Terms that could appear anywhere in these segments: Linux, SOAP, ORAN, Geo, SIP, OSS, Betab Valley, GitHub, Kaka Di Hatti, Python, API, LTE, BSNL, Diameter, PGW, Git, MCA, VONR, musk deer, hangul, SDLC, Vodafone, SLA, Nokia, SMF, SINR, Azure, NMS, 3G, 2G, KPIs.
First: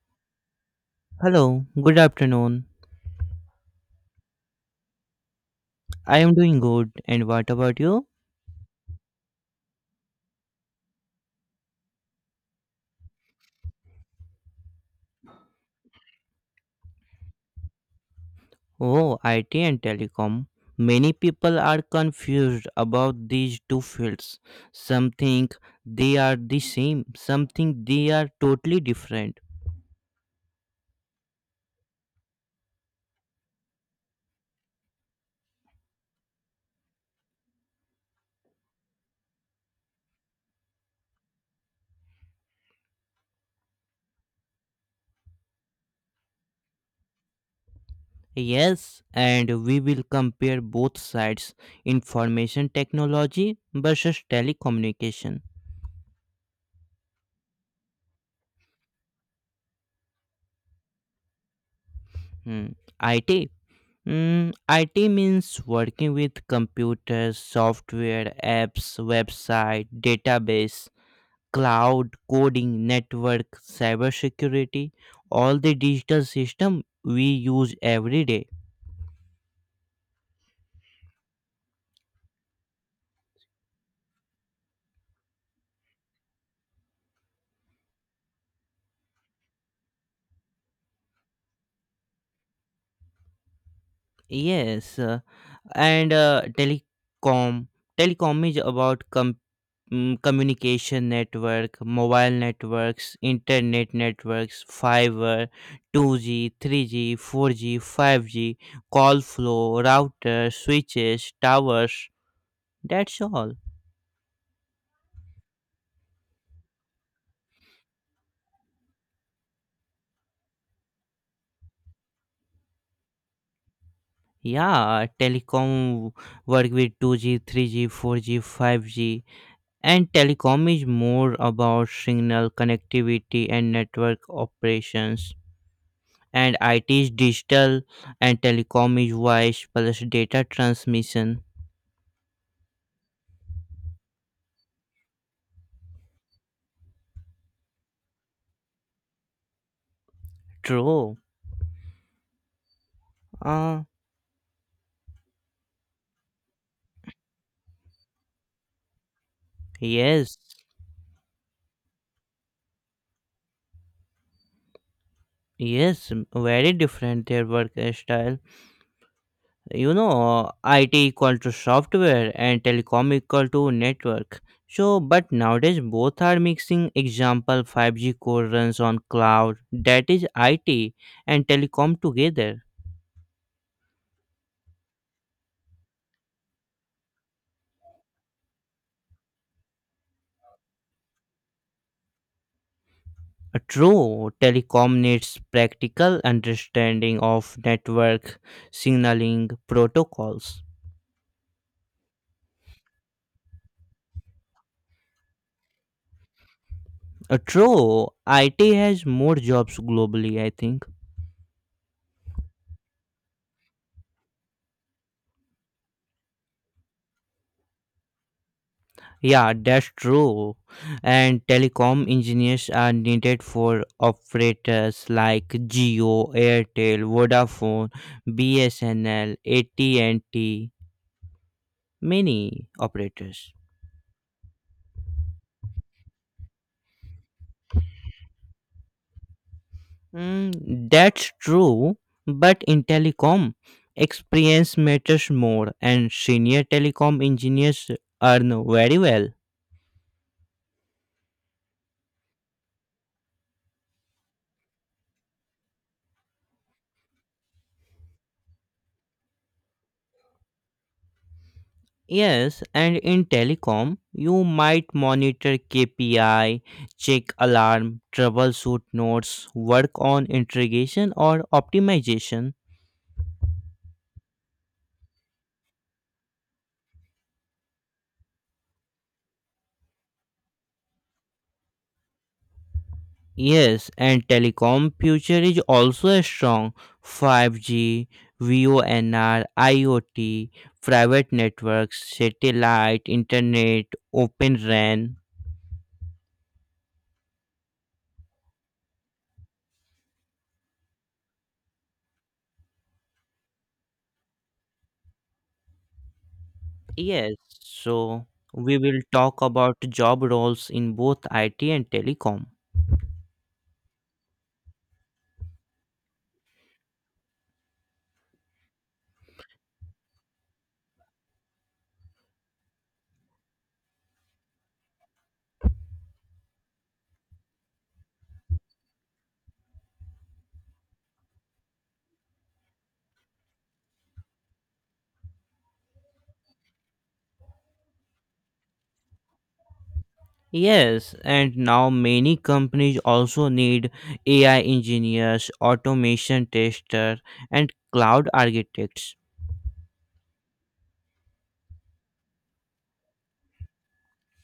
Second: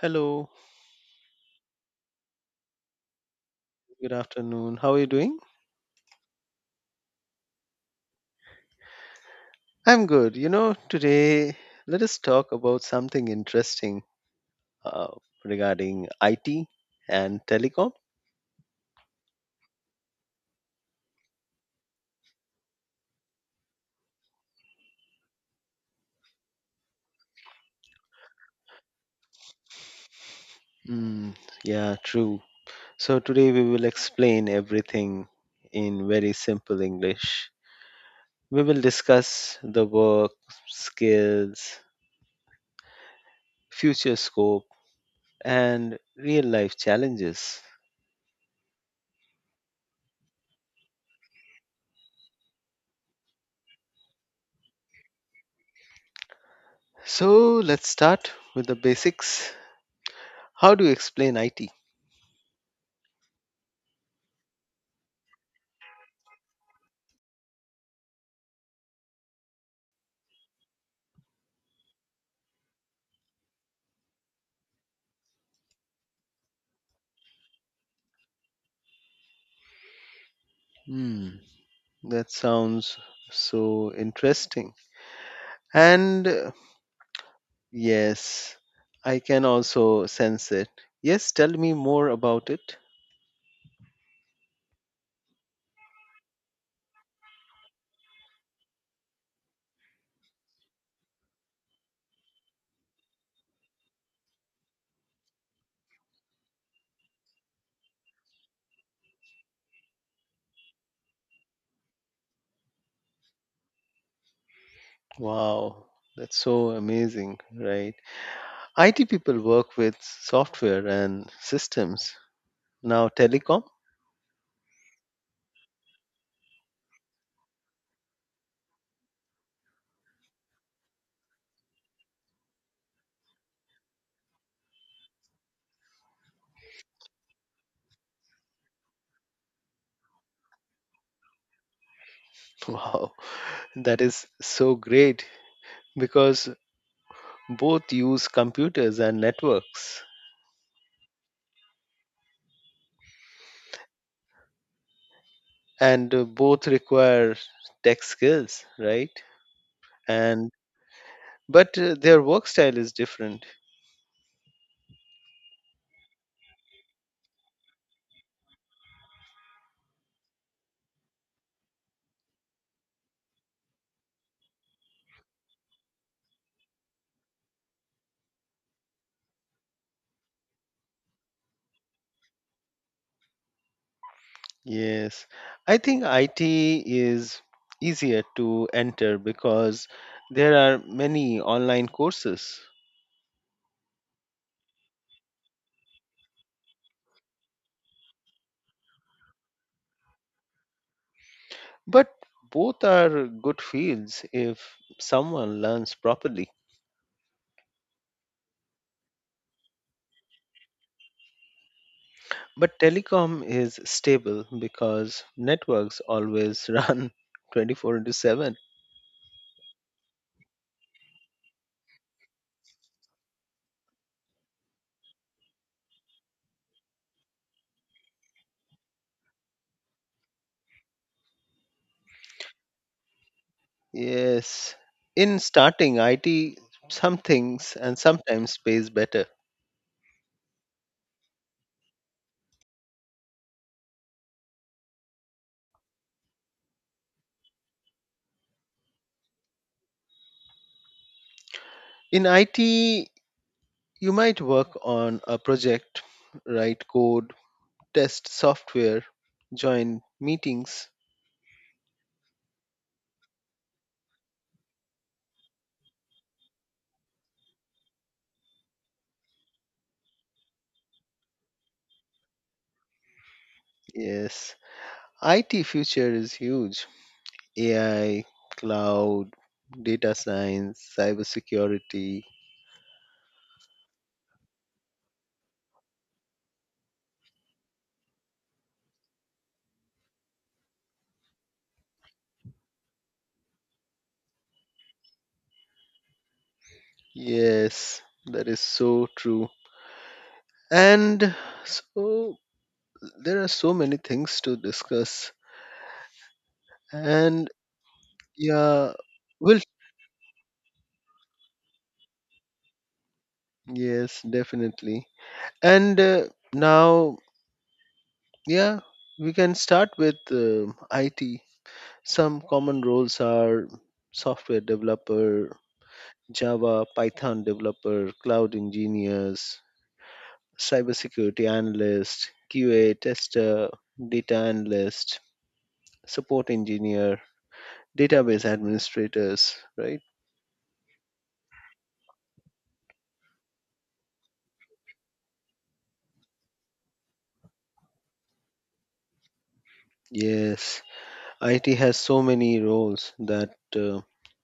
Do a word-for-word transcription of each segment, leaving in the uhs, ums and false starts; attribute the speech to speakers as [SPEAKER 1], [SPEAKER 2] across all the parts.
[SPEAKER 1] Hello,
[SPEAKER 2] Hello, good afternoon.
[SPEAKER 1] good afternoon. How are you doing?
[SPEAKER 2] I am doing good. And what about you?
[SPEAKER 1] I'm good. You know, today let us talk about something interesting, uh, regarding I T and telecom.
[SPEAKER 2] Oh, I T and telecom. Many people are confused about these two fields. Some think they are the same, some think they are totally different.
[SPEAKER 1] Mm, yeah, true. So today we will explain everything in very simple English. We will discuss the work, skills, future scope, and real life challenges.
[SPEAKER 2] Yes, and we will compare both sides information technology versus telecommunication.
[SPEAKER 1] So let's start with the basics. How do you explain I T?
[SPEAKER 2] Hmm. I T. Mm, I T means working with computers, software, apps, website, database, cloud, coding, network, cybersecurity, all the digital system we use every day.
[SPEAKER 1] Hmm. That sounds so interesting. And uh, yes, I can also sense it. Yes, tell me more about it.
[SPEAKER 2] Yes, uh, and uh, telecom telecom is about com- mm, communication network, mobile networks, internet networks, fiber, two G, three G, four G, five G, call flow, routers, switches, towers, that's all.
[SPEAKER 1] Wow, that's so amazing, right? I T people work with software and systems. Now, telecom?
[SPEAKER 2] Yeah, telecom work with two G, three G, four G, five G, and telecom is more about signal connectivity and network operations, and I teach digital, and telecom is voice plus data transmission.
[SPEAKER 1] Wow, that is so great because both use computers and networks,
[SPEAKER 2] True. Uh,
[SPEAKER 1] and uh, both require tech skills, right?
[SPEAKER 2] yes.
[SPEAKER 1] And but uh, their work style is different.
[SPEAKER 2] Yes, very different their work style. You know, I T equal to software and telecom equal to network. So, but nowadays both are mixing. Example, five G core runs on cloud. That is I T and telecom together.
[SPEAKER 1] Yes, I think I T is easier to enter because there are many online courses.
[SPEAKER 2] A True, telecom needs practical understanding of network signaling protocols.
[SPEAKER 1] But both are good fields if someone learns properly.
[SPEAKER 2] A True, I T has more jobs globally, I think.
[SPEAKER 1] But telecom is stable because networks always run twenty-four into seven.
[SPEAKER 2] Yeah, that's true. And telecom engineers are needed for operators like Geo, Airtel, Vodafone, B S N L, A T and T, many operators.
[SPEAKER 1] Yes, in starting I T, some things and sometimes pays better.
[SPEAKER 2] Mm, that's true, but in telecom, experience matters more, and senior telecom engineers earn very well.
[SPEAKER 1] In I T, you might work on a project, write code, test software, join meetings.
[SPEAKER 2] Yes, and in telecom, you might monitor K P I, check alarm, troubleshoot nodes, work on integration or optimization.
[SPEAKER 1] Yes, I T future is huge. A I, cloud, data science, cybersecurity.
[SPEAKER 2] Yes, and telecom future is also a strong five G, V O N R, IoT, private networks, satellite, internet, open RAN.
[SPEAKER 1] Yes, that is so true. And so there are so many things to discuss.
[SPEAKER 2] Yes,
[SPEAKER 1] And
[SPEAKER 2] so we
[SPEAKER 1] yeah,
[SPEAKER 2] will talk
[SPEAKER 1] will.
[SPEAKER 2] about job roles in both I T and telecom.
[SPEAKER 1] Yes, definitely. And uh, now, yeah, we can start with um I T. Some common roles are software developer, Java, Python developer, cloud engineers, cybersecurity analyst, Q A tester, data analyst, support engineer, database administrators, right?
[SPEAKER 2] Yes, and now many companies also need A I engineers, automation tester, and cloud architects.
[SPEAKER 1] Yes, I T has so many roles that uh,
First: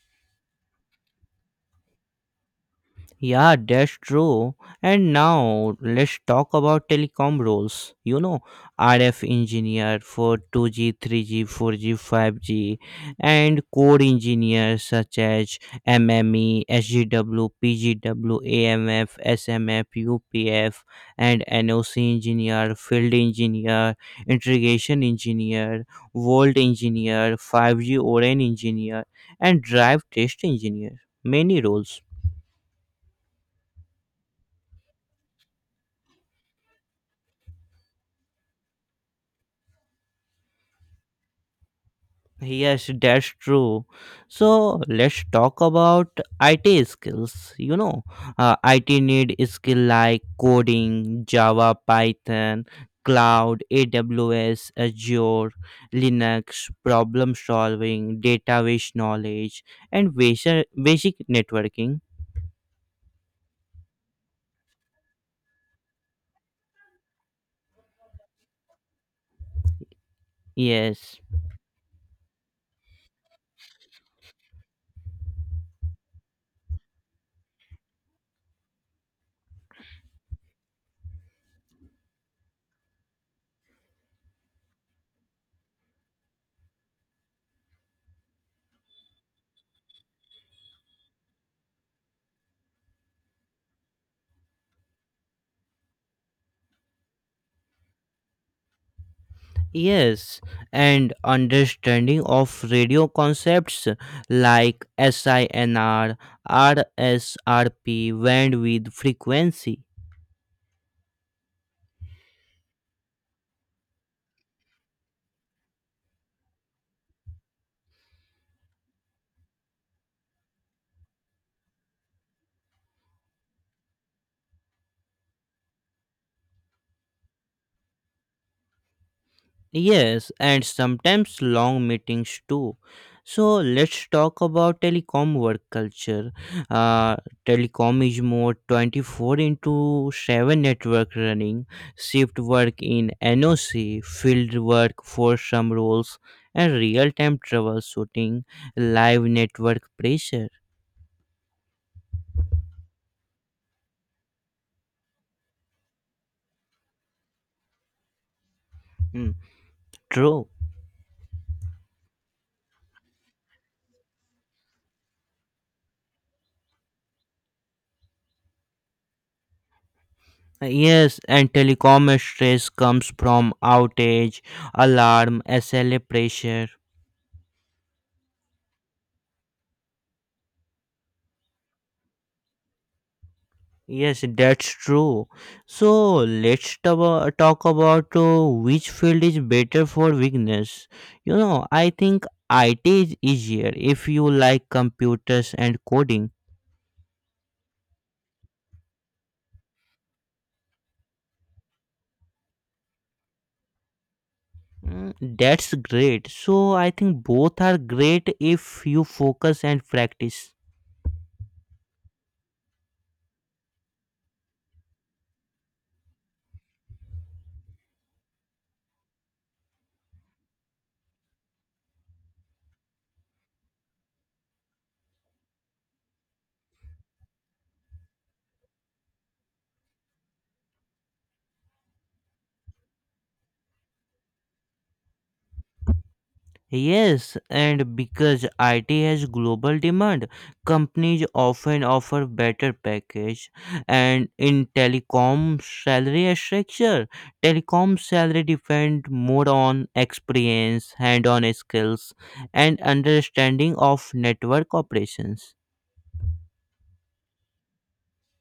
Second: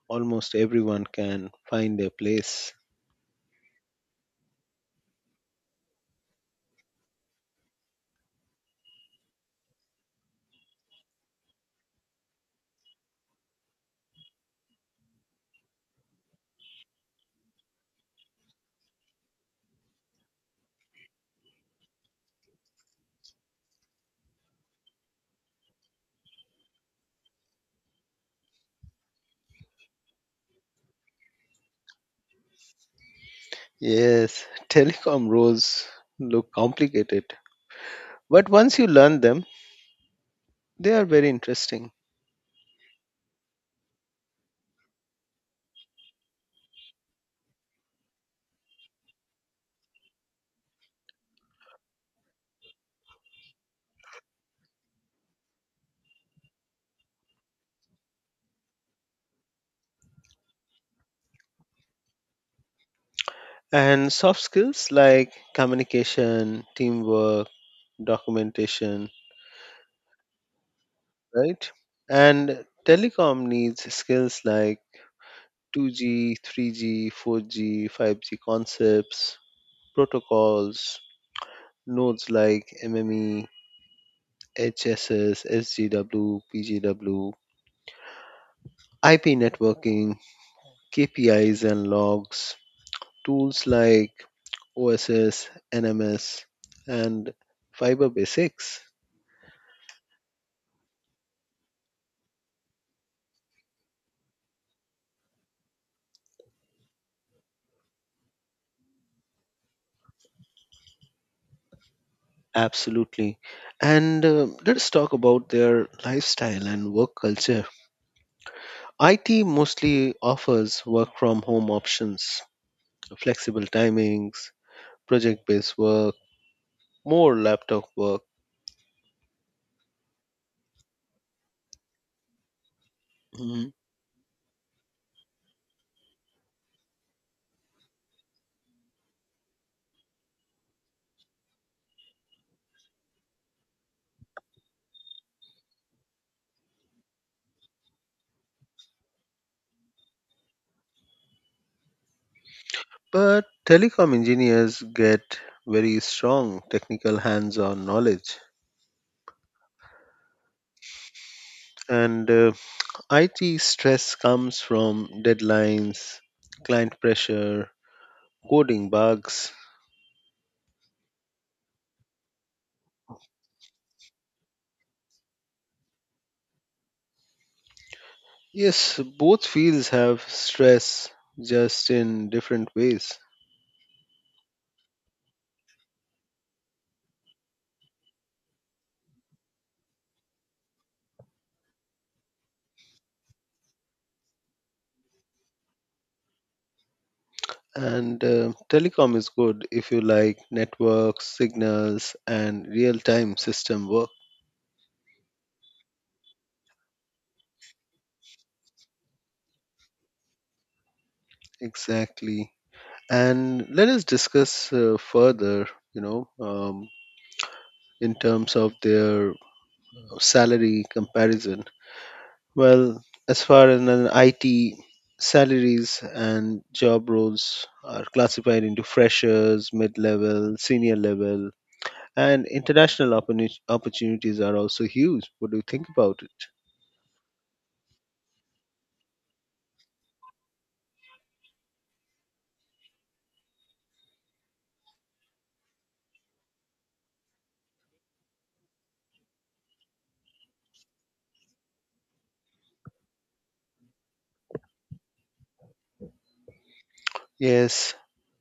[SPEAKER 1] almost everyone can find a place.
[SPEAKER 2] Yeah, that's true. And now let's talk about telecom roles. You know, R F engineer for two G, three G, four G, five G, and core engineers such as MME, SGW, PGW, AMF, SMF, UPF, and NOC engineer, field engineer, integration engineer, volt engineer, five G engineer, and drive test engineer. Many roles.
[SPEAKER 1] Yes, telecom roles look complicated, but once you learn them, they are very interesting.
[SPEAKER 2] Yes, that's true. So let's talk about I T skills. You know, uh, I T need skill like coding, Java, Python, cloud, A W S, Azure, Linux, problem solving, database knowledge, and basic basic networking.
[SPEAKER 1] And soft skills like communication, teamwork, documentation,
[SPEAKER 2] Yes.
[SPEAKER 1] right? And telecom needs skills like two G, three G, four G, five G concepts, protocols, nodes like M M E, H S S, S G W, P G W, I P networking, K P Is and logs, tools like O S S, N M S, and Fiber Basics.
[SPEAKER 2] Yes, and understanding of radio concepts like S I N R, R S R P, bandwidth frequency.
[SPEAKER 1] Absolutely. And uh, let's talk about their lifestyle and work culture. I T mostly offers work from home options, flexible timings, project based work, more laptop work.
[SPEAKER 2] Yes, and sometimes long meetings too. So
[SPEAKER 1] Mhm.
[SPEAKER 2] let's talk about telecom work culture. Uh, Telecom is more twenty four into seven network running, shift work in NOC, field work for some roles, and real time troubleshooting, live network pressure.
[SPEAKER 1] But telecom engineers get very strong technical hands on knowledge.
[SPEAKER 2] Hmm, true.
[SPEAKER 1] And uh, I T stress comes from deadlines, client pressure, coding bugs.
[SPEAKER 2] Yes, and telecom stress comes from outage, alarm, S L A pressure.
[SPEAKER 1] Yes, both fields have stress, just in different ways.
[SPEAKER 2] Yes, that's true. So let's tabo- talk about uh, which field is better for weakness. You know, I think I T is easier if you like computers and coding.
[SPEAKER 1] And uh, telecom is good if you like networks, signals, and real time system work.
[SPEAKER 2] Mm, that's great. So I think both are great if you focus and practice.
[SPEAKER 1] Exactly. And let us discuss uh, further, you know, um, in terms of their salary comparison. Well, as far as an I T salaries and job roles are classified into freshers, mid level, senior level, and international oppor- opportunities are also huge. What do you think about it?
[SPEAKER 2] Yes, and because I T has global demand, companies often offer better package. And in telecom salary structure, telecom salary depend more on experience, hand-on skills, and understanding of network operations.
[SPEAKER 1] Yes,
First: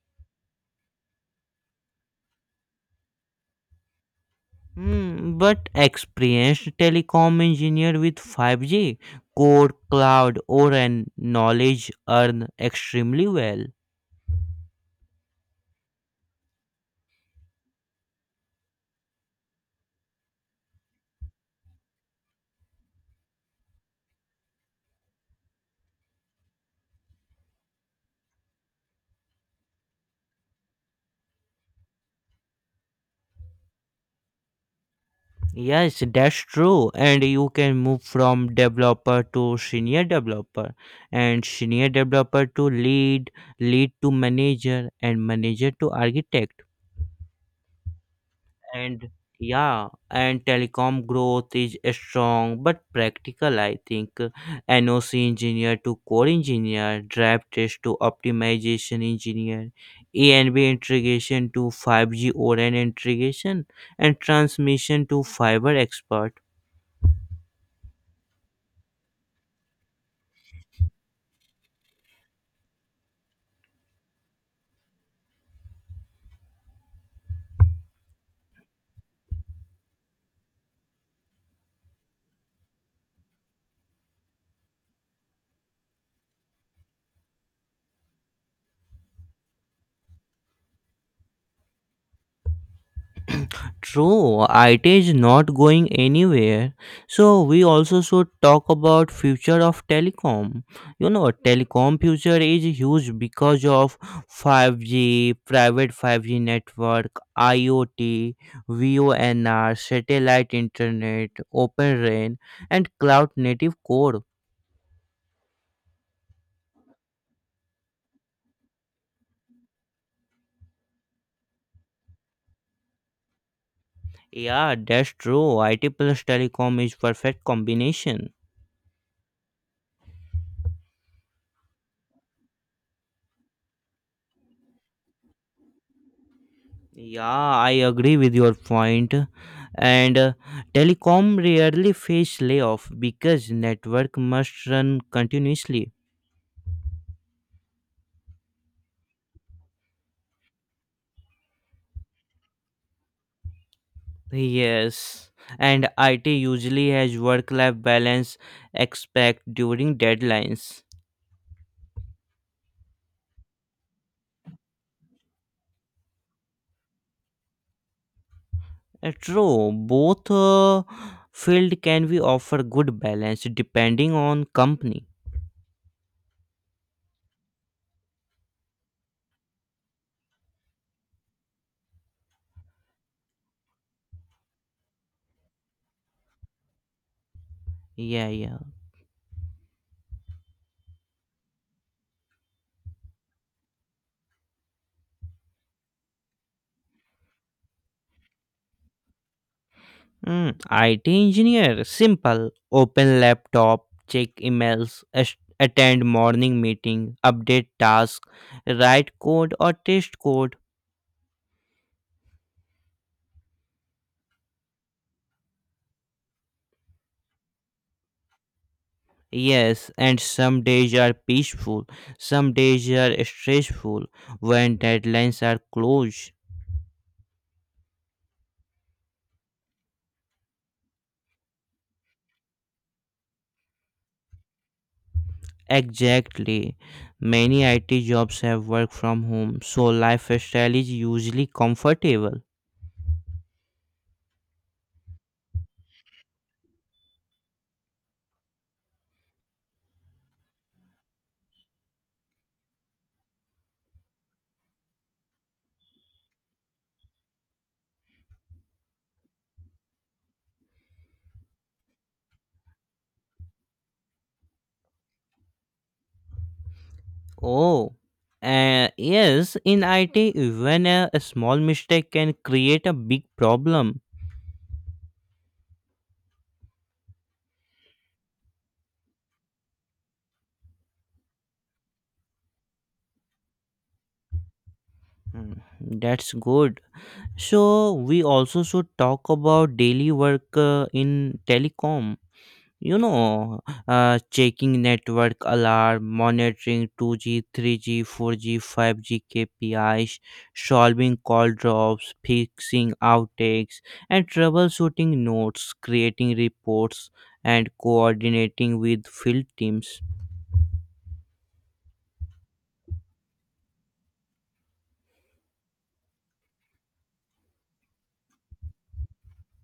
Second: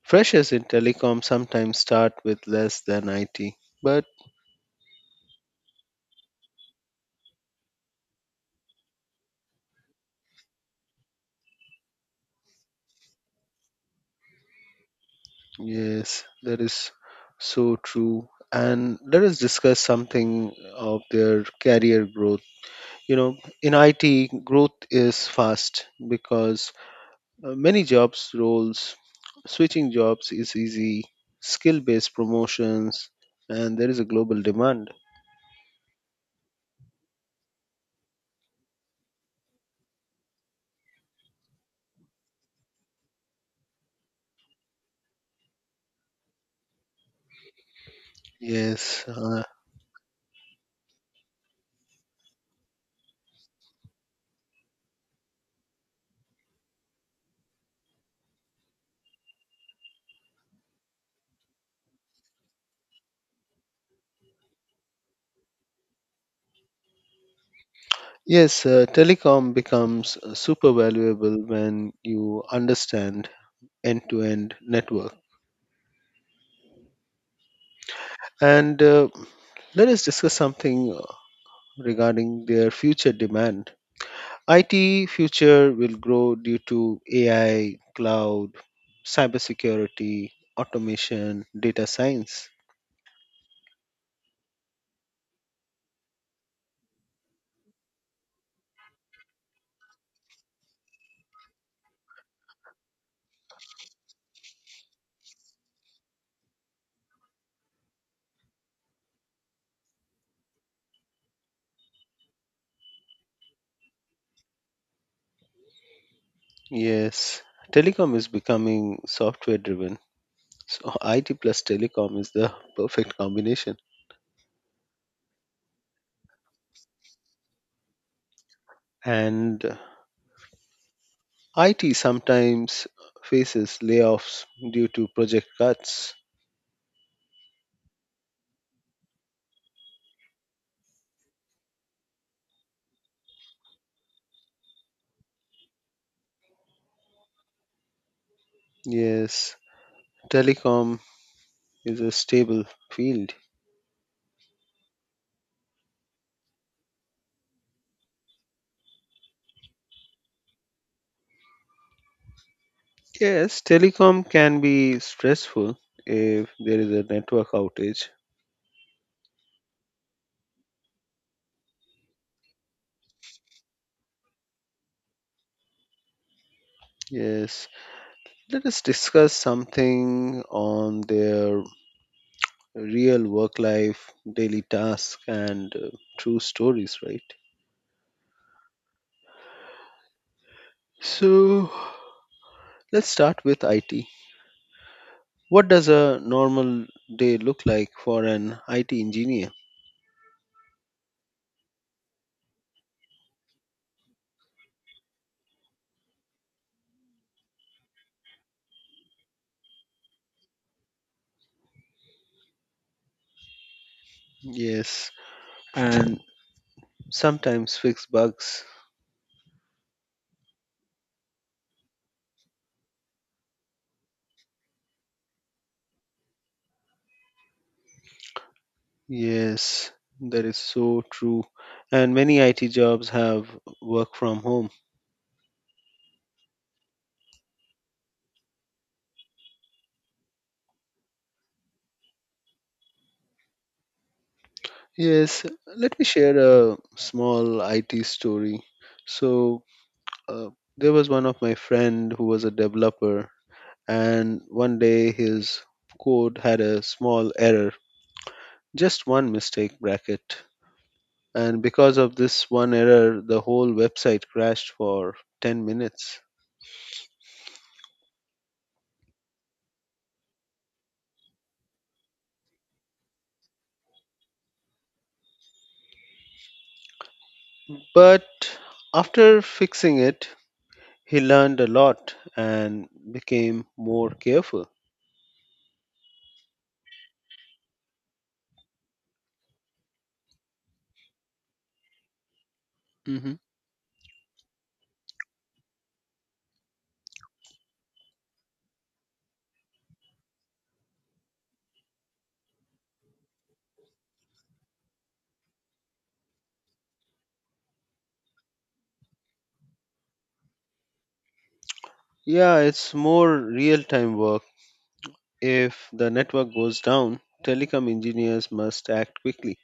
[SPEAKER 1] freshers in telecom sometimes start with less than I T. But
[SPEAKER 2] Hmm, but experienced telecom engineer with five G, core, cloud, or and knowledge earn extremely well.
[SPEAKER 1] yes, that is so true. And let us discuss something of their career growth. You know, in I T, growth is fast because uh, many jobs roles, switching jobs is easy, skill based promotions, and there is a global demand.
[SPEAKER 2] Yes, that's true. And you can move from developer to senior developer, and senior developer to lead, lead to manager, and manager to architect.
[SPEAKER 1] Yes,
[SPEAKER 2] And,
[SPEAKER 1] uh,
[SPEAKER 2] yeah, and telecom growth is strong but practical, I think. NOC engineer to core engineer, drive test to optimization engineer, E N B integration to five G ORAN integration, and transmission to fiber expert.
[SPEAKER 1] Yes, uh, telecom becomes uh, super valuable when you understand end to end network. And uh, let us discuss something uh, regarding their future demand. I T future will grow due to A I, cloud, cybersecurity, automation, data science.
[SPEAKER 2] True, I T is not going anywhere. So we also should talk about future of telecom. You know, telecom future is huge because of five G, private five G network, IoT, V O N R, satellite internet, open RAN, and cloud native core.
[SPEAKER 1] Yes, telecom is becoming software driven. So I T plus telecom is the perfect combination.
[SPEAKER 2] Yeah, that's true. I T plus telecom is perfect combination.
[SPEAKER 1] And uh, I T sometimes faces layoffs due to project cuts.
[SPEAKER 2] Yeah, I agree with your point. And uh, telecom rarely face layoff because network must run continuously.
[SPEAKER 1] Yes, telecom is a stable field.
[SPEAKER 2] Yes, and I T usually has work-life balance expect during deadlines.
[SPEAKER 1] Yes, telecom can be stressful if there is a network outage.
[SPEAKER 2] Uh, True, both uh, field can be offer good balance depending on company.
[SPEAKER 1] Yes, let us discuss something on their real work life, daily task, and uh, true stories, right?
[SPEAKER 2] Yeah, yeah.
[SPEAKER 1] So, let's start with I T. What does a normal day look like for an I T engineer?
[SPEAKER 2] Mm, I T engineer, simple. Open laptop, check emails, as- attend morning meeting, update task, write code or test code.
[SPEAKER 1] Yes, and sometimes fix bugs.
[SPEAKER 2] Yes, and some days are peaceful, some days are stressful when deadlines are close.
[SPEAKER 1] Yes, that is so true. And many I T jobs have work from home.
[SPEAKER 2] Exactly. Many I T jobs have work from home, so lifestyle is usually comfortable.
[SPEAKER 1] Yes, let me share a small I T story. So, uh, there was one of my friend who was a developer, and one day his code had a small error, just one mistake bracket. And because of this one error, the whole website crashed for ten minutes.
[SPEAKER 2] Oh, uh, yes, in I T, even a, a small mistake can create a big problem.
[SPEAKER 1] But after fixing it, he learned a lot and became more careful.
[SPEAKER 2] Mm, that's good. So, we also should talk about daily work uh, in telecom. you know
[SPEAKER 1] Hmm.
[SPEAKER 2] uh, Checking network alarm, monitoring two G, three G, four G, five G kpis, solving call drops, fixing outtakes, and troubleshooting notes, creating reports, and coordinating with field teams.
[SPEAKER 1] Yeah, it's more real time work. If the network goes down, telecom engineers must act quickly.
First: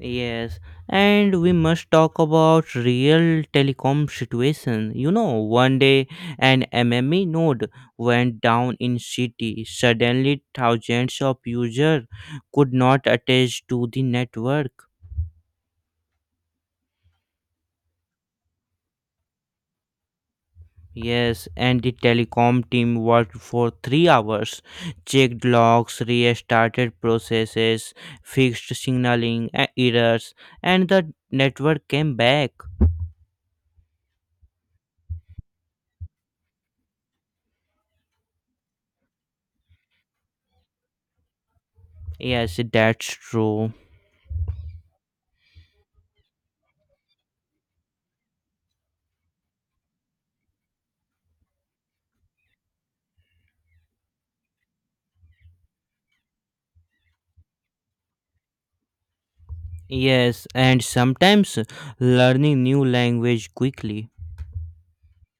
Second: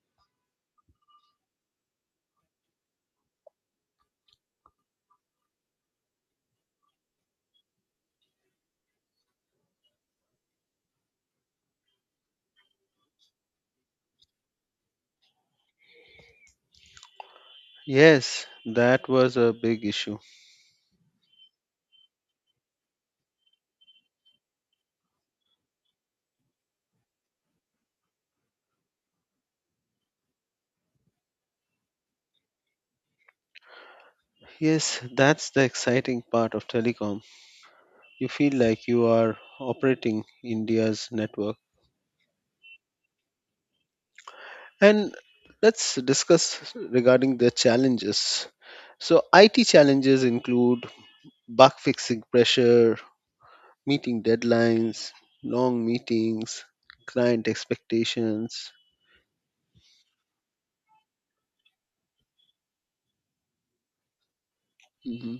[SPEAKER 2] Yes, and we must talk about real telecom situation. You know, one day an M M E node went down in city. Suddenly, thousands of users could not attach to the network.
[SPEAKER 1] Yes, that was a big issue.
[SPEAKER 2] Yes, and the telecom team worked for three hours, checked logs, restarted processes, fixed signaling uh, errors, and the network came back.
[SPEAKER 1] Yes, that's the exciting part of telecom. You feel like you are operating India's network.
[SPEAKER 2] Yes, that's true.
[SPEAKER 1] And let's discuss regarding the challenges. So, I T challenges include bug fixing pressure, meeting deadlines, long meetings, client expectations.
[SPEAKER 2] Yes, and sometimes learning new language quickly.
[SPEAKER 1] Hmm.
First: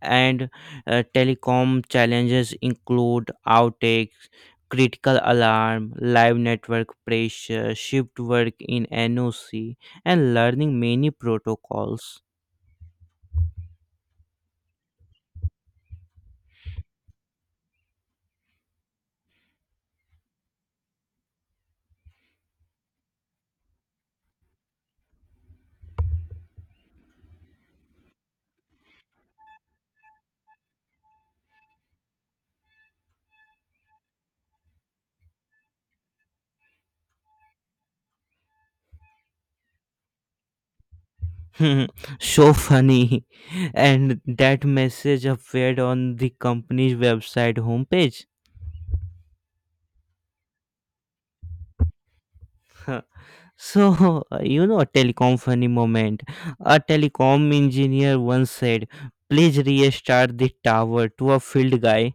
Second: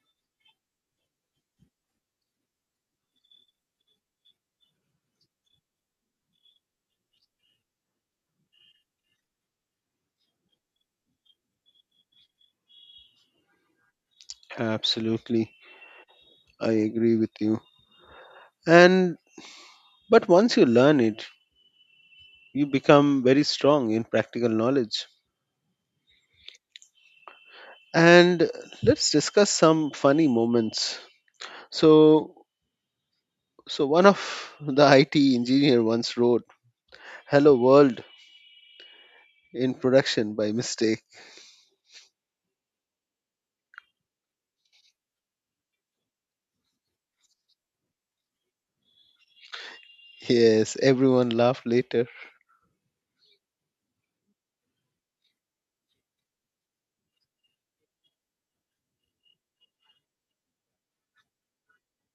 [SPEAKER 2] And uh, telecom challenges include outtakes, critical alarm, live network pressure, shift work in NOC, and learning many protocols.
[SPEAKER 1] Absolutely. I agree with you. And but once you learn it, you become very strong in practical knowledge. And let's discuss some funny moments. So so one of the I T engineer once wrote Hello World in production by mistake.
[SPEAKER 2] So funny, and that message appeared on the company's website homepage.
[SPEAKER 1] Yes, everyone laughed later.
[SPEAKER 2] So, you know, telecom funny moment. A telecom engineer once said, "Please restart the tower," to a field guy.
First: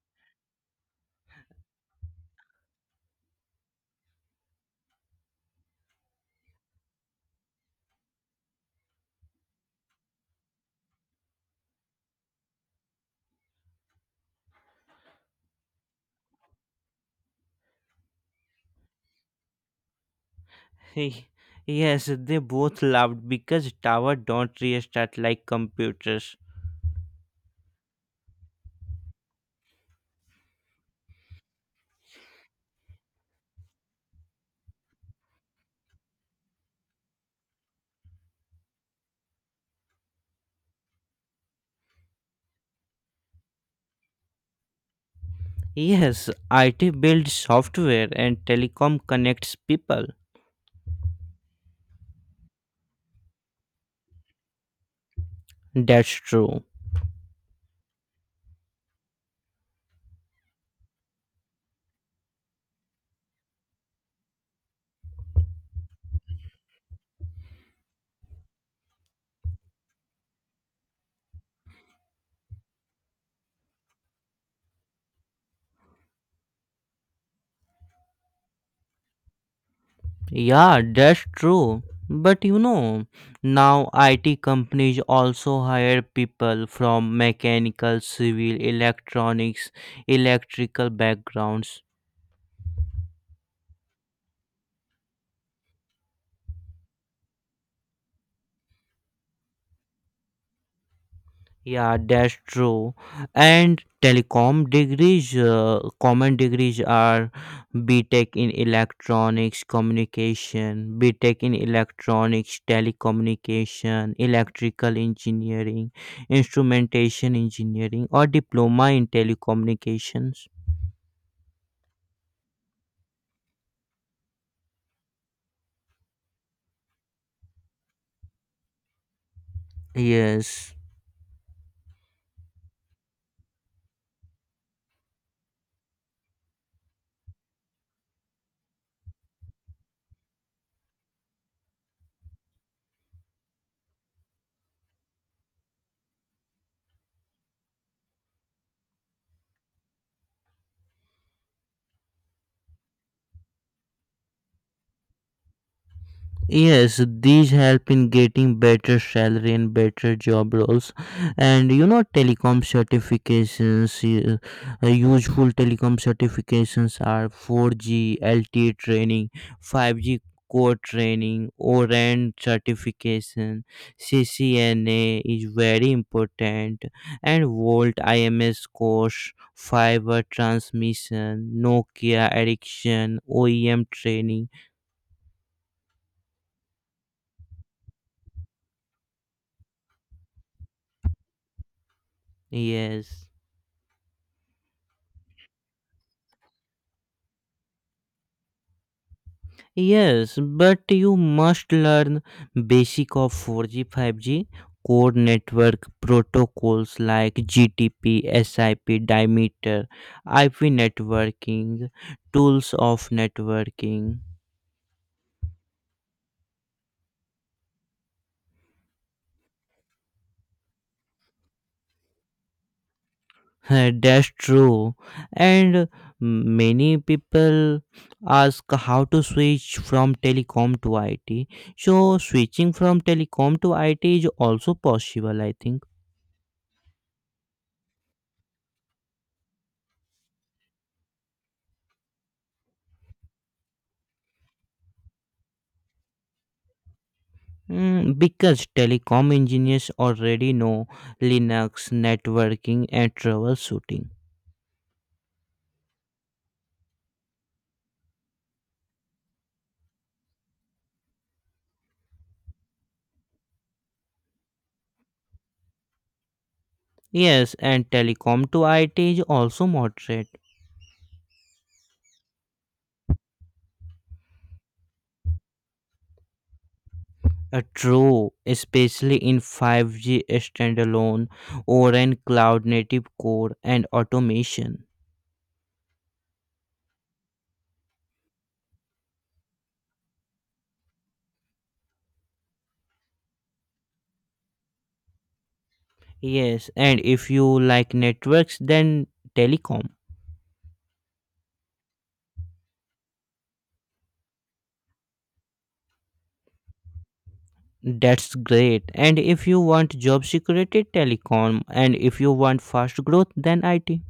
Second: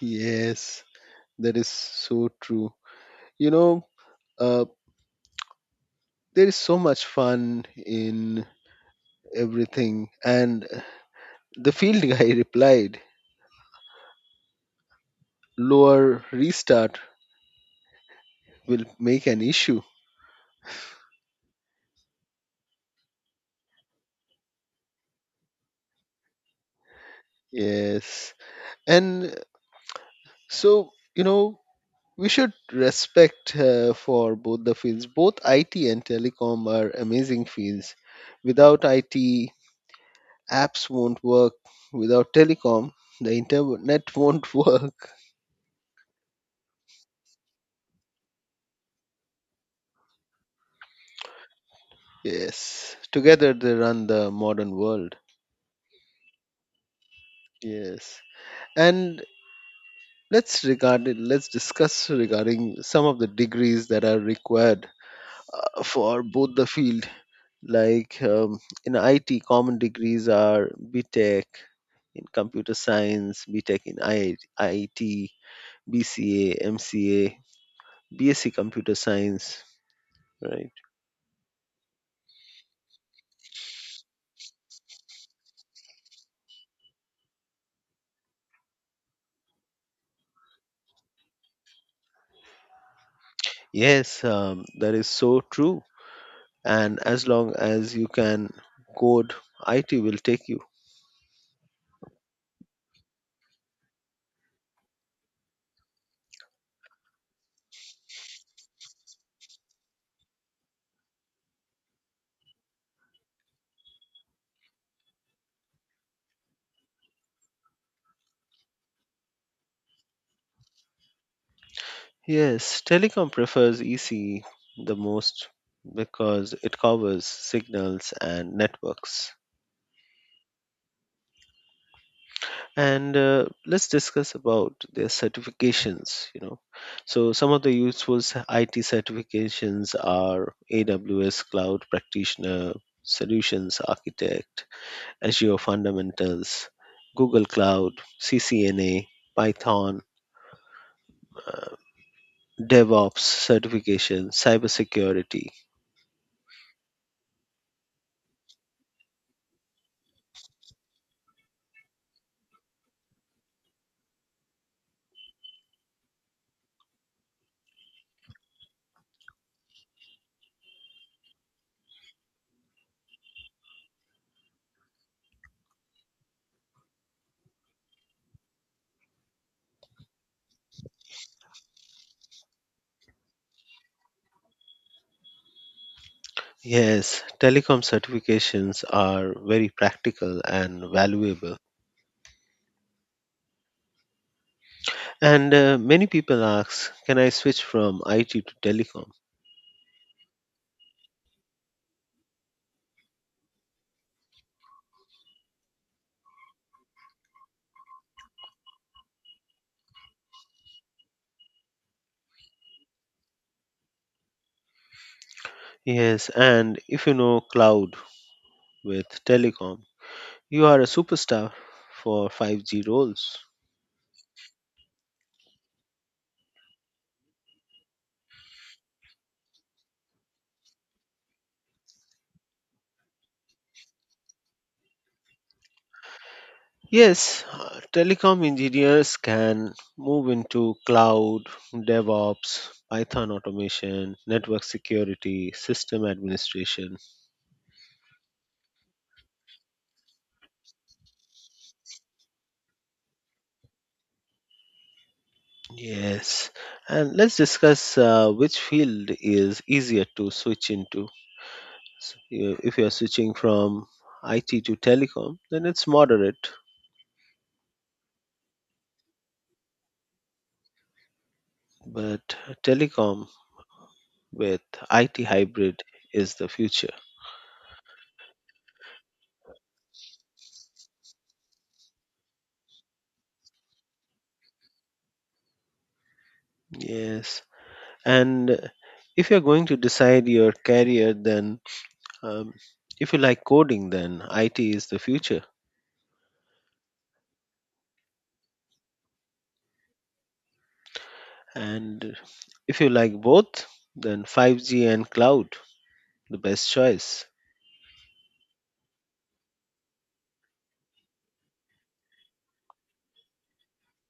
[SPEAKER 1] Yes, that is so true. You know, uh, there is so much fun in everything. And the field guy replied, lower restart will make an issue.
[SPEAKER 2] Hey, yes, they both laughed because tower don't restart like computers.
[SPEAKER 1] Yes. And so, you know, we should respect uh, for both the fields. Both I T and telecom are amazing fields. Without I T, apps won't work. Without telecom, the internet won't work.
[SPEAKER 2] Yes, I T builds software and telecom connects people.
[SPEAKER 1] Yes. Together they run the modern world.
[SPEAKER 2] That's true.
[SPEAKER 1] Yes. And let's regard it, let's discuss regarding some of the degrees that are required uh, for both the field, like um, in I T common degrees are BTech in computer science, BTech in I- IT, B C A, M C A, BSc computer science, right?
[SPEAKER 2] Yeah, that's true. But you know, now I T companies also hire people from mechanical, civil, electronics, electrical backgrounds.
[SPEAKER 1] Yes, um, that is so true, and as long as you can code, I T will take you.
[SPEAKER 2] Yeah, that's true. And telecom degrees, uh, common degrees are BTech in electronics communication, BTech in electronics telecommunication, electrical engineering, instrumentation engineering, or diploma in telecommunications.
[SPEAKER 1] Yes, telecom prefers E C the most because it covers signals and networks.
[SPEAKER 2] Yes.
[SPEAKER 1] And uh, let's discuss about their certifications, you know. So some of the useful s- I T certifications are A W S Cloud Practitioner, Solutions Architect, Azure Fundamentals, Google Cloud, C C N A, Python, uh, DevOps certification, cybersecurity.
[SPEAKER 2] Yes, these help in getting better salary and better job roles, and you know telecom certifications. Y- uh, useful telecom certifications are four G L T E training, five G core training, ORAN certification, C C N A is very important, and Volt I M S course, fiber transmission, Nokia addiction, O E M training.
[SPEAKER 1] Yes, telecom certifications are very practical and valuable.
[SPEAKER 2] Yes.
[SPEAKER 1] And uh, many people ask, can I switch from I T to telecom?
[SPEAKER 2] Yes, but you must learn basic of four G, five G core network protocols like G T P, SIP, dimeter, I P networking, tools of networking.
[SPEAKER 1] Yes, and if you know cloud with telecom, you are a superstar for five G roles.
[SPEAKER 2] Uh, That's true. And many people ask how to switch from telecom to I T. So switching from telecom to I T is also possible, I think.
[SPEAKER 1] Yes, uh, telecom engineers can move into cloud, DevOps, Python automation, network security, system administration.
[SPEAKER 2] Mm, because telecom engineers already know Linux, networking, and troubleshooting.
[SPEAKER 1] Yes, and let's discuss uh, which field is easier to switch into. So, you- if you're switching from I T to telecom, then it's moderate,
[SPEAKER 2] Yes, and telecom to I T is also moderate.
[SPEAKER 1] but telecom with I T hybrid is the future.
[SPEAKER 2] Uh, true, especially in five G standalone or in cloud native core and automation.
[SPEAKER 1] Yes, and if you're going to decide your career, then um, if you like coding, then I T is the future,
[SPEAKER 2] Yes, and if you like networks, then telecom.
[SPEAKER 1] and if you like both, then five G and cloud the best choice.
[SPEAKER 2] That's great. And if you want job security, telecom. And if you want fast growth, then I T.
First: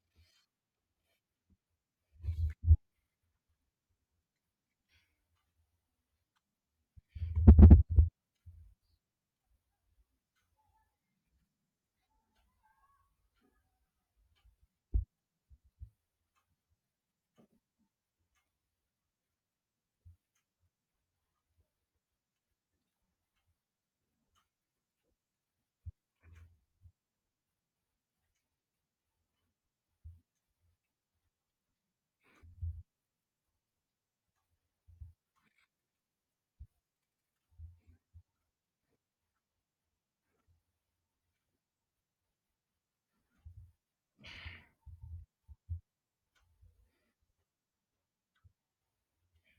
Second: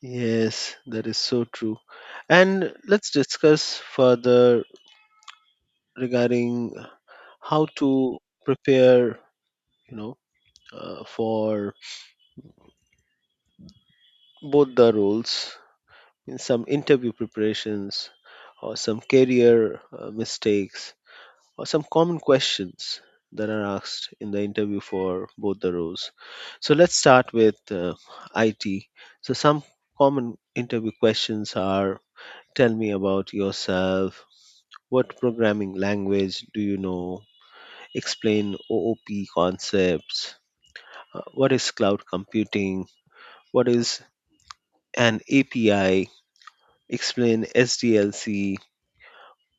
[SPEAKER 1] Yes, that is so true. And let's discuss further regarding how to prepare, you know, uh, for both the roles, in some interview preparations or some career uh, mistakes or some common questions that are asked in the interview for both the roles. So let's start with uh, I T. So some common interview questions are: tell me about yourself. What programming language do you know? Explain O O P concepts. Uh, What is cloud computing? What is an A P I? Explain S D L C.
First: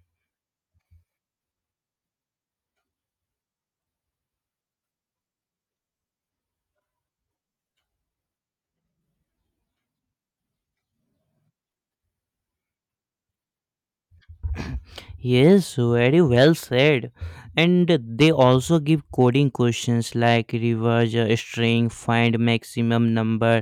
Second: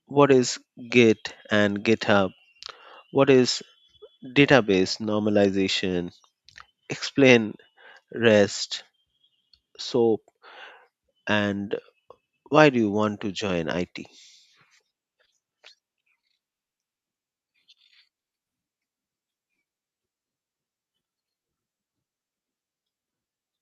[SPEAKER 1] What is Git and GitHub? What is database normalization? Explain REST, SOAP, and why do you want to join I T?
[SPEAKER 2] Yes, very well said. And they also give coding questions like reverse uh, string, find maximum number,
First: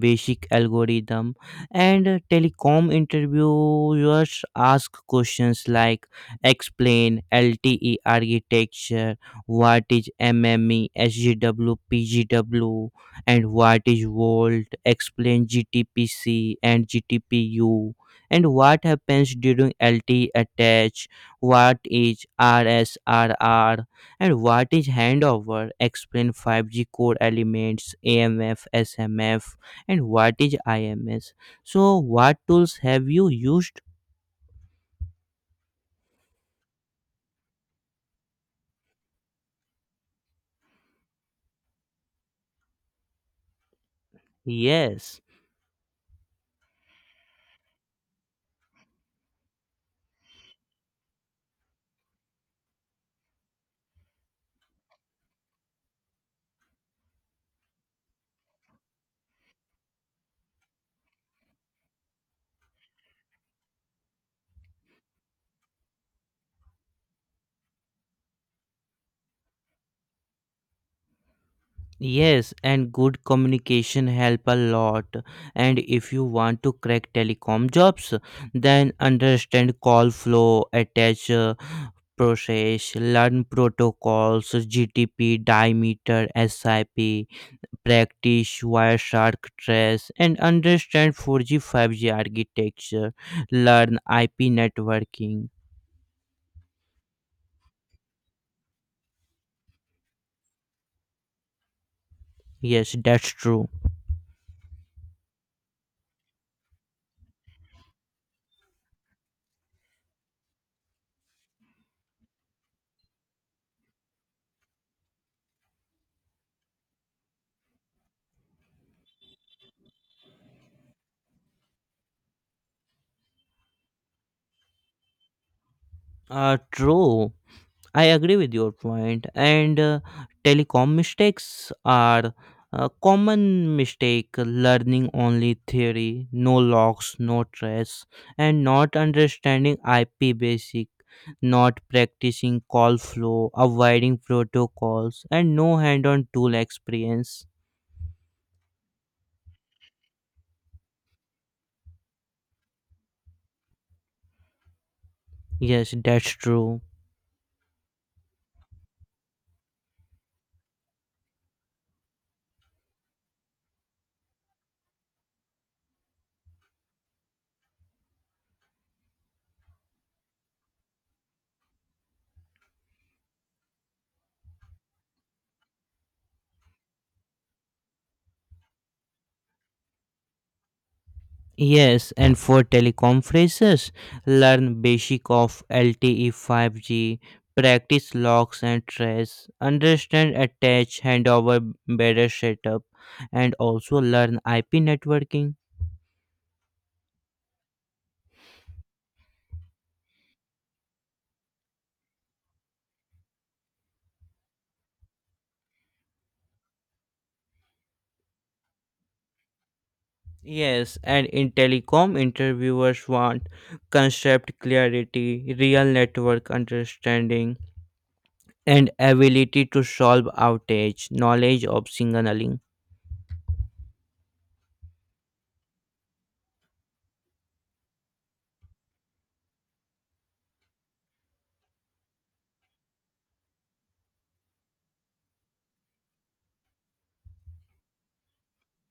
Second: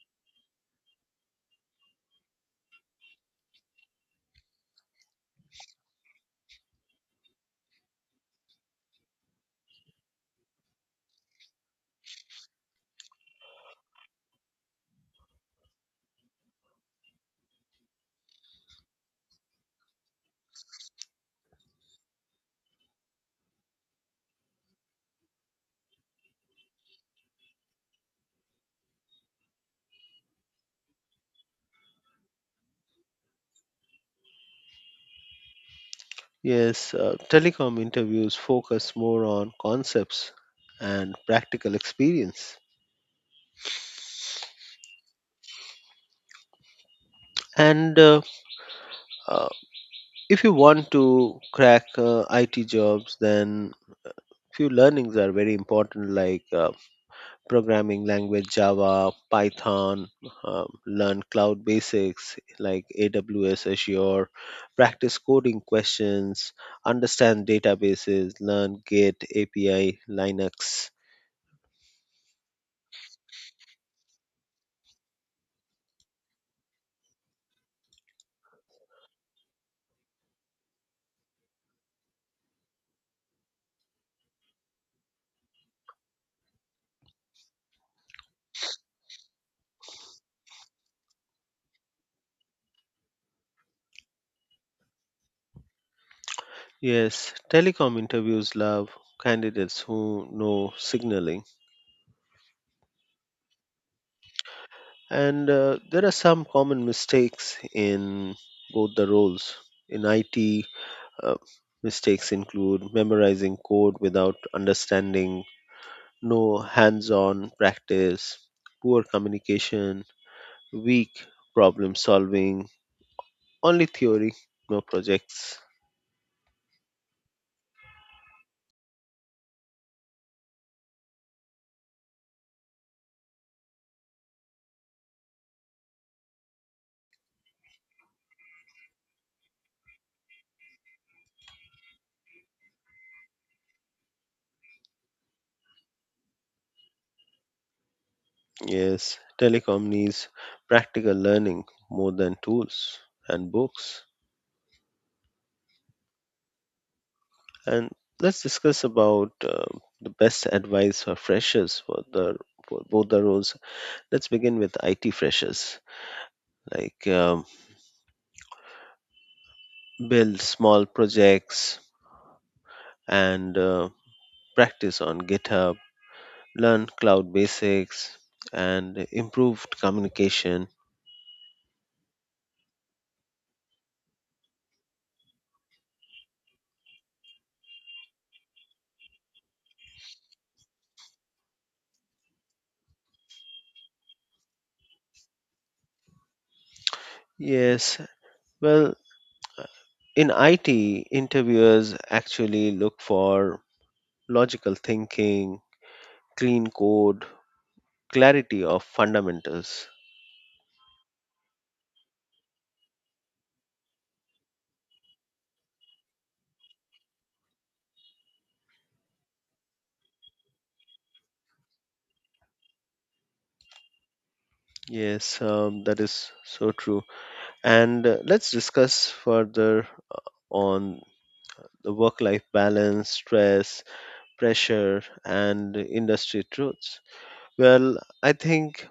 [SPEAKER 2] basic algorithm. And uh, telecom interviewers ask questions like explain L T E architecture, what is MME, SGW, PGW, and what is Volt, explain G T P C and G T P U and what happens during L T attach, what is R S R R, and what is handover, explain five G core elements, A M F, S M F, and what is I M S. So, what tools have you used?
[SPEAKER 1] Yes, uh, telecom interviews focus more on concepts and practical experience.
[SPEAKER 2] Yes.
[SPEAKER 1] And uh, uh, If you want to crack uh, I T jobs, then few learnings are very important, like uh, programming language Java, Python, um, learn cloud basics like A W S, Azure, practice coding questions, understand databases, learn Git, A P I, Linux.
[SPEAKER 2] Yes, and good communication help a lot. And if you want to crack telecom jobs, then understand call flow, attach uh, process, learn protocols, G T P, diameter, SIP, practice Wireshark trace, and understand four G, five G architecture, learn I P networking.
[SPEAKER 1] Yes, telecom interviews love candidates who know signaling.
[SPEAKER 2] Yes, that's true.
[SPEAKER 1] And uh, there are some common mistakes in both the roles. In I T, uh, mistakes include memorizing code without understanding, no hands on practice, poor communication, weak problem solving, only theory, no projects.
[SPEAKER 2] Uh, true. I agree with your point, and uh, telecom mistakes are a common mistake learning only theory, no logs, no trace, and not understanding I P basic, not practicing call flow, avoiding protocols, and no hand on tool experience.
[SPEAKER 1] Yes, telecom needs practical learning more than tools and books.
[SPEAKER 2] Yes, that's true.
[SPEAKER 1] And let's discuss about uh, the best advice for freshers for the for both the roles. Let's begin with I T freshers. Like um, build small projects and uh, practice on GitHub. Learn cloud basics and improved communication.
[SPEAKER 2] Yes, and for teleconferences, learn basic of L T E five G, practice locks and trace, understand attach handover better setup, and also learn I P networking.
[SPEAKER 1] Yes, well, in I T, interviewers actually look for logical thinking, clean code, clarity of fundamentals.
[SPEAKER 2] Yes, and in telecom, interviewers want concept clarity, real network understanding, and ability to solve outage, knowledge of signaling.
[SPEAKER 1] Yes, um, that is so true. And uh, let's discuss further uh, on the work life balance, stress, pressure, and industry truths. Well, I think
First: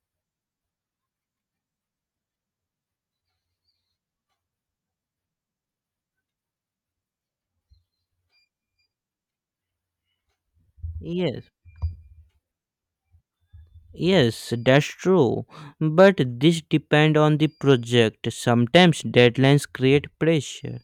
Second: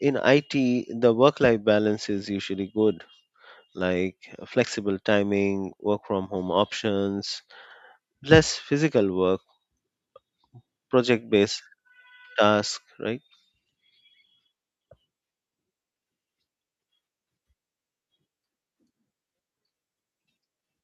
[SPEAKER 1] in I T, the work life balance is usually good, like flexible timing, work from home options, less physical work, project
[SPEAKER 2] Yes.
[SPEAKER 1] based tasks, right?
[SPEAKER 2] Yes, that's true. But this depend on the project. Sometimes deadlines create pressure.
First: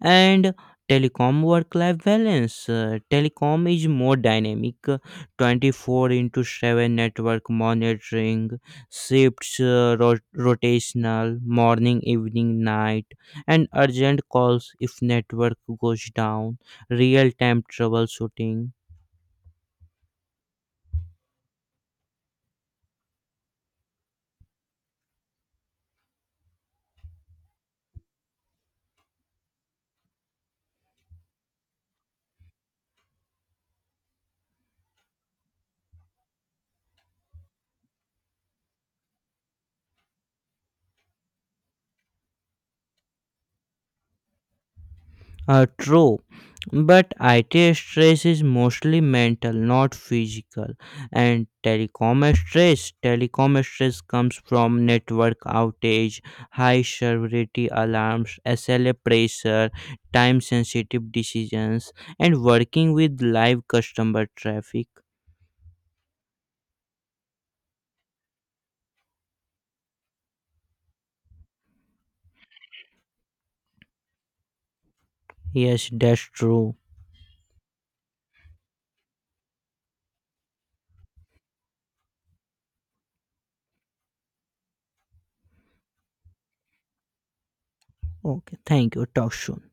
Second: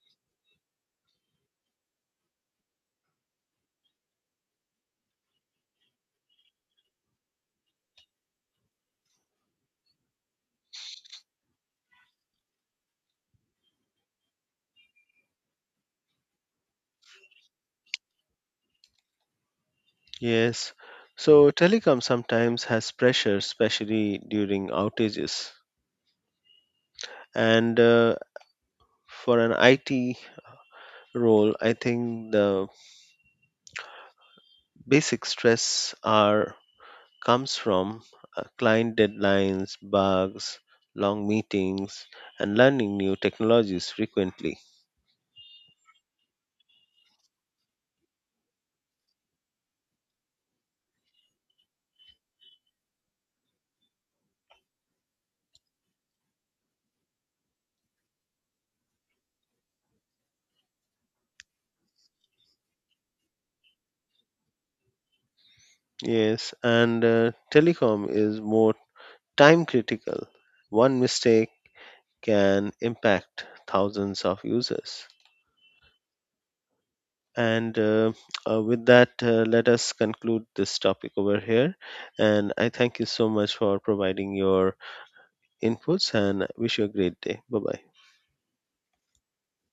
[SPEAKER 2] And telecom work life balance. Uh, telecom is more dynamic. uh, twenty four into seven network monitoring, shifts uh, ro- rotational, morning, evening, night, and urgent calls if network goes down, real time troubleshooting.
[SPEAKER 1] Yes. So, telecom sometimes has pressure, especially during outages. And uh, for an I T role, I think the basic stress are comes from uh, client deadlines, bugs, long meetings, and learning new technologies frequently.
[SPEAKER 2] Uh, true, but I T stress is mostly mental, not physical. And telecom stress, telecom stress comes from network outage, high severity alarms, S L A pressure, time-sensitive decisions, and working with live customer traffic.
[SPEAKER 1] Yes, and uh, telecom is more time critical. One mistake can impact thousands of users.
[SPEAKER 2] Yes, that's true.
[SPEAKER 1] And uh, uh, with that, uh, let us conclude this topic over here. And I thank you so much for providing your inputs, and wish you a great day. Bye bye.
[SPEAKER 2] Okay, thank you. Talk soon.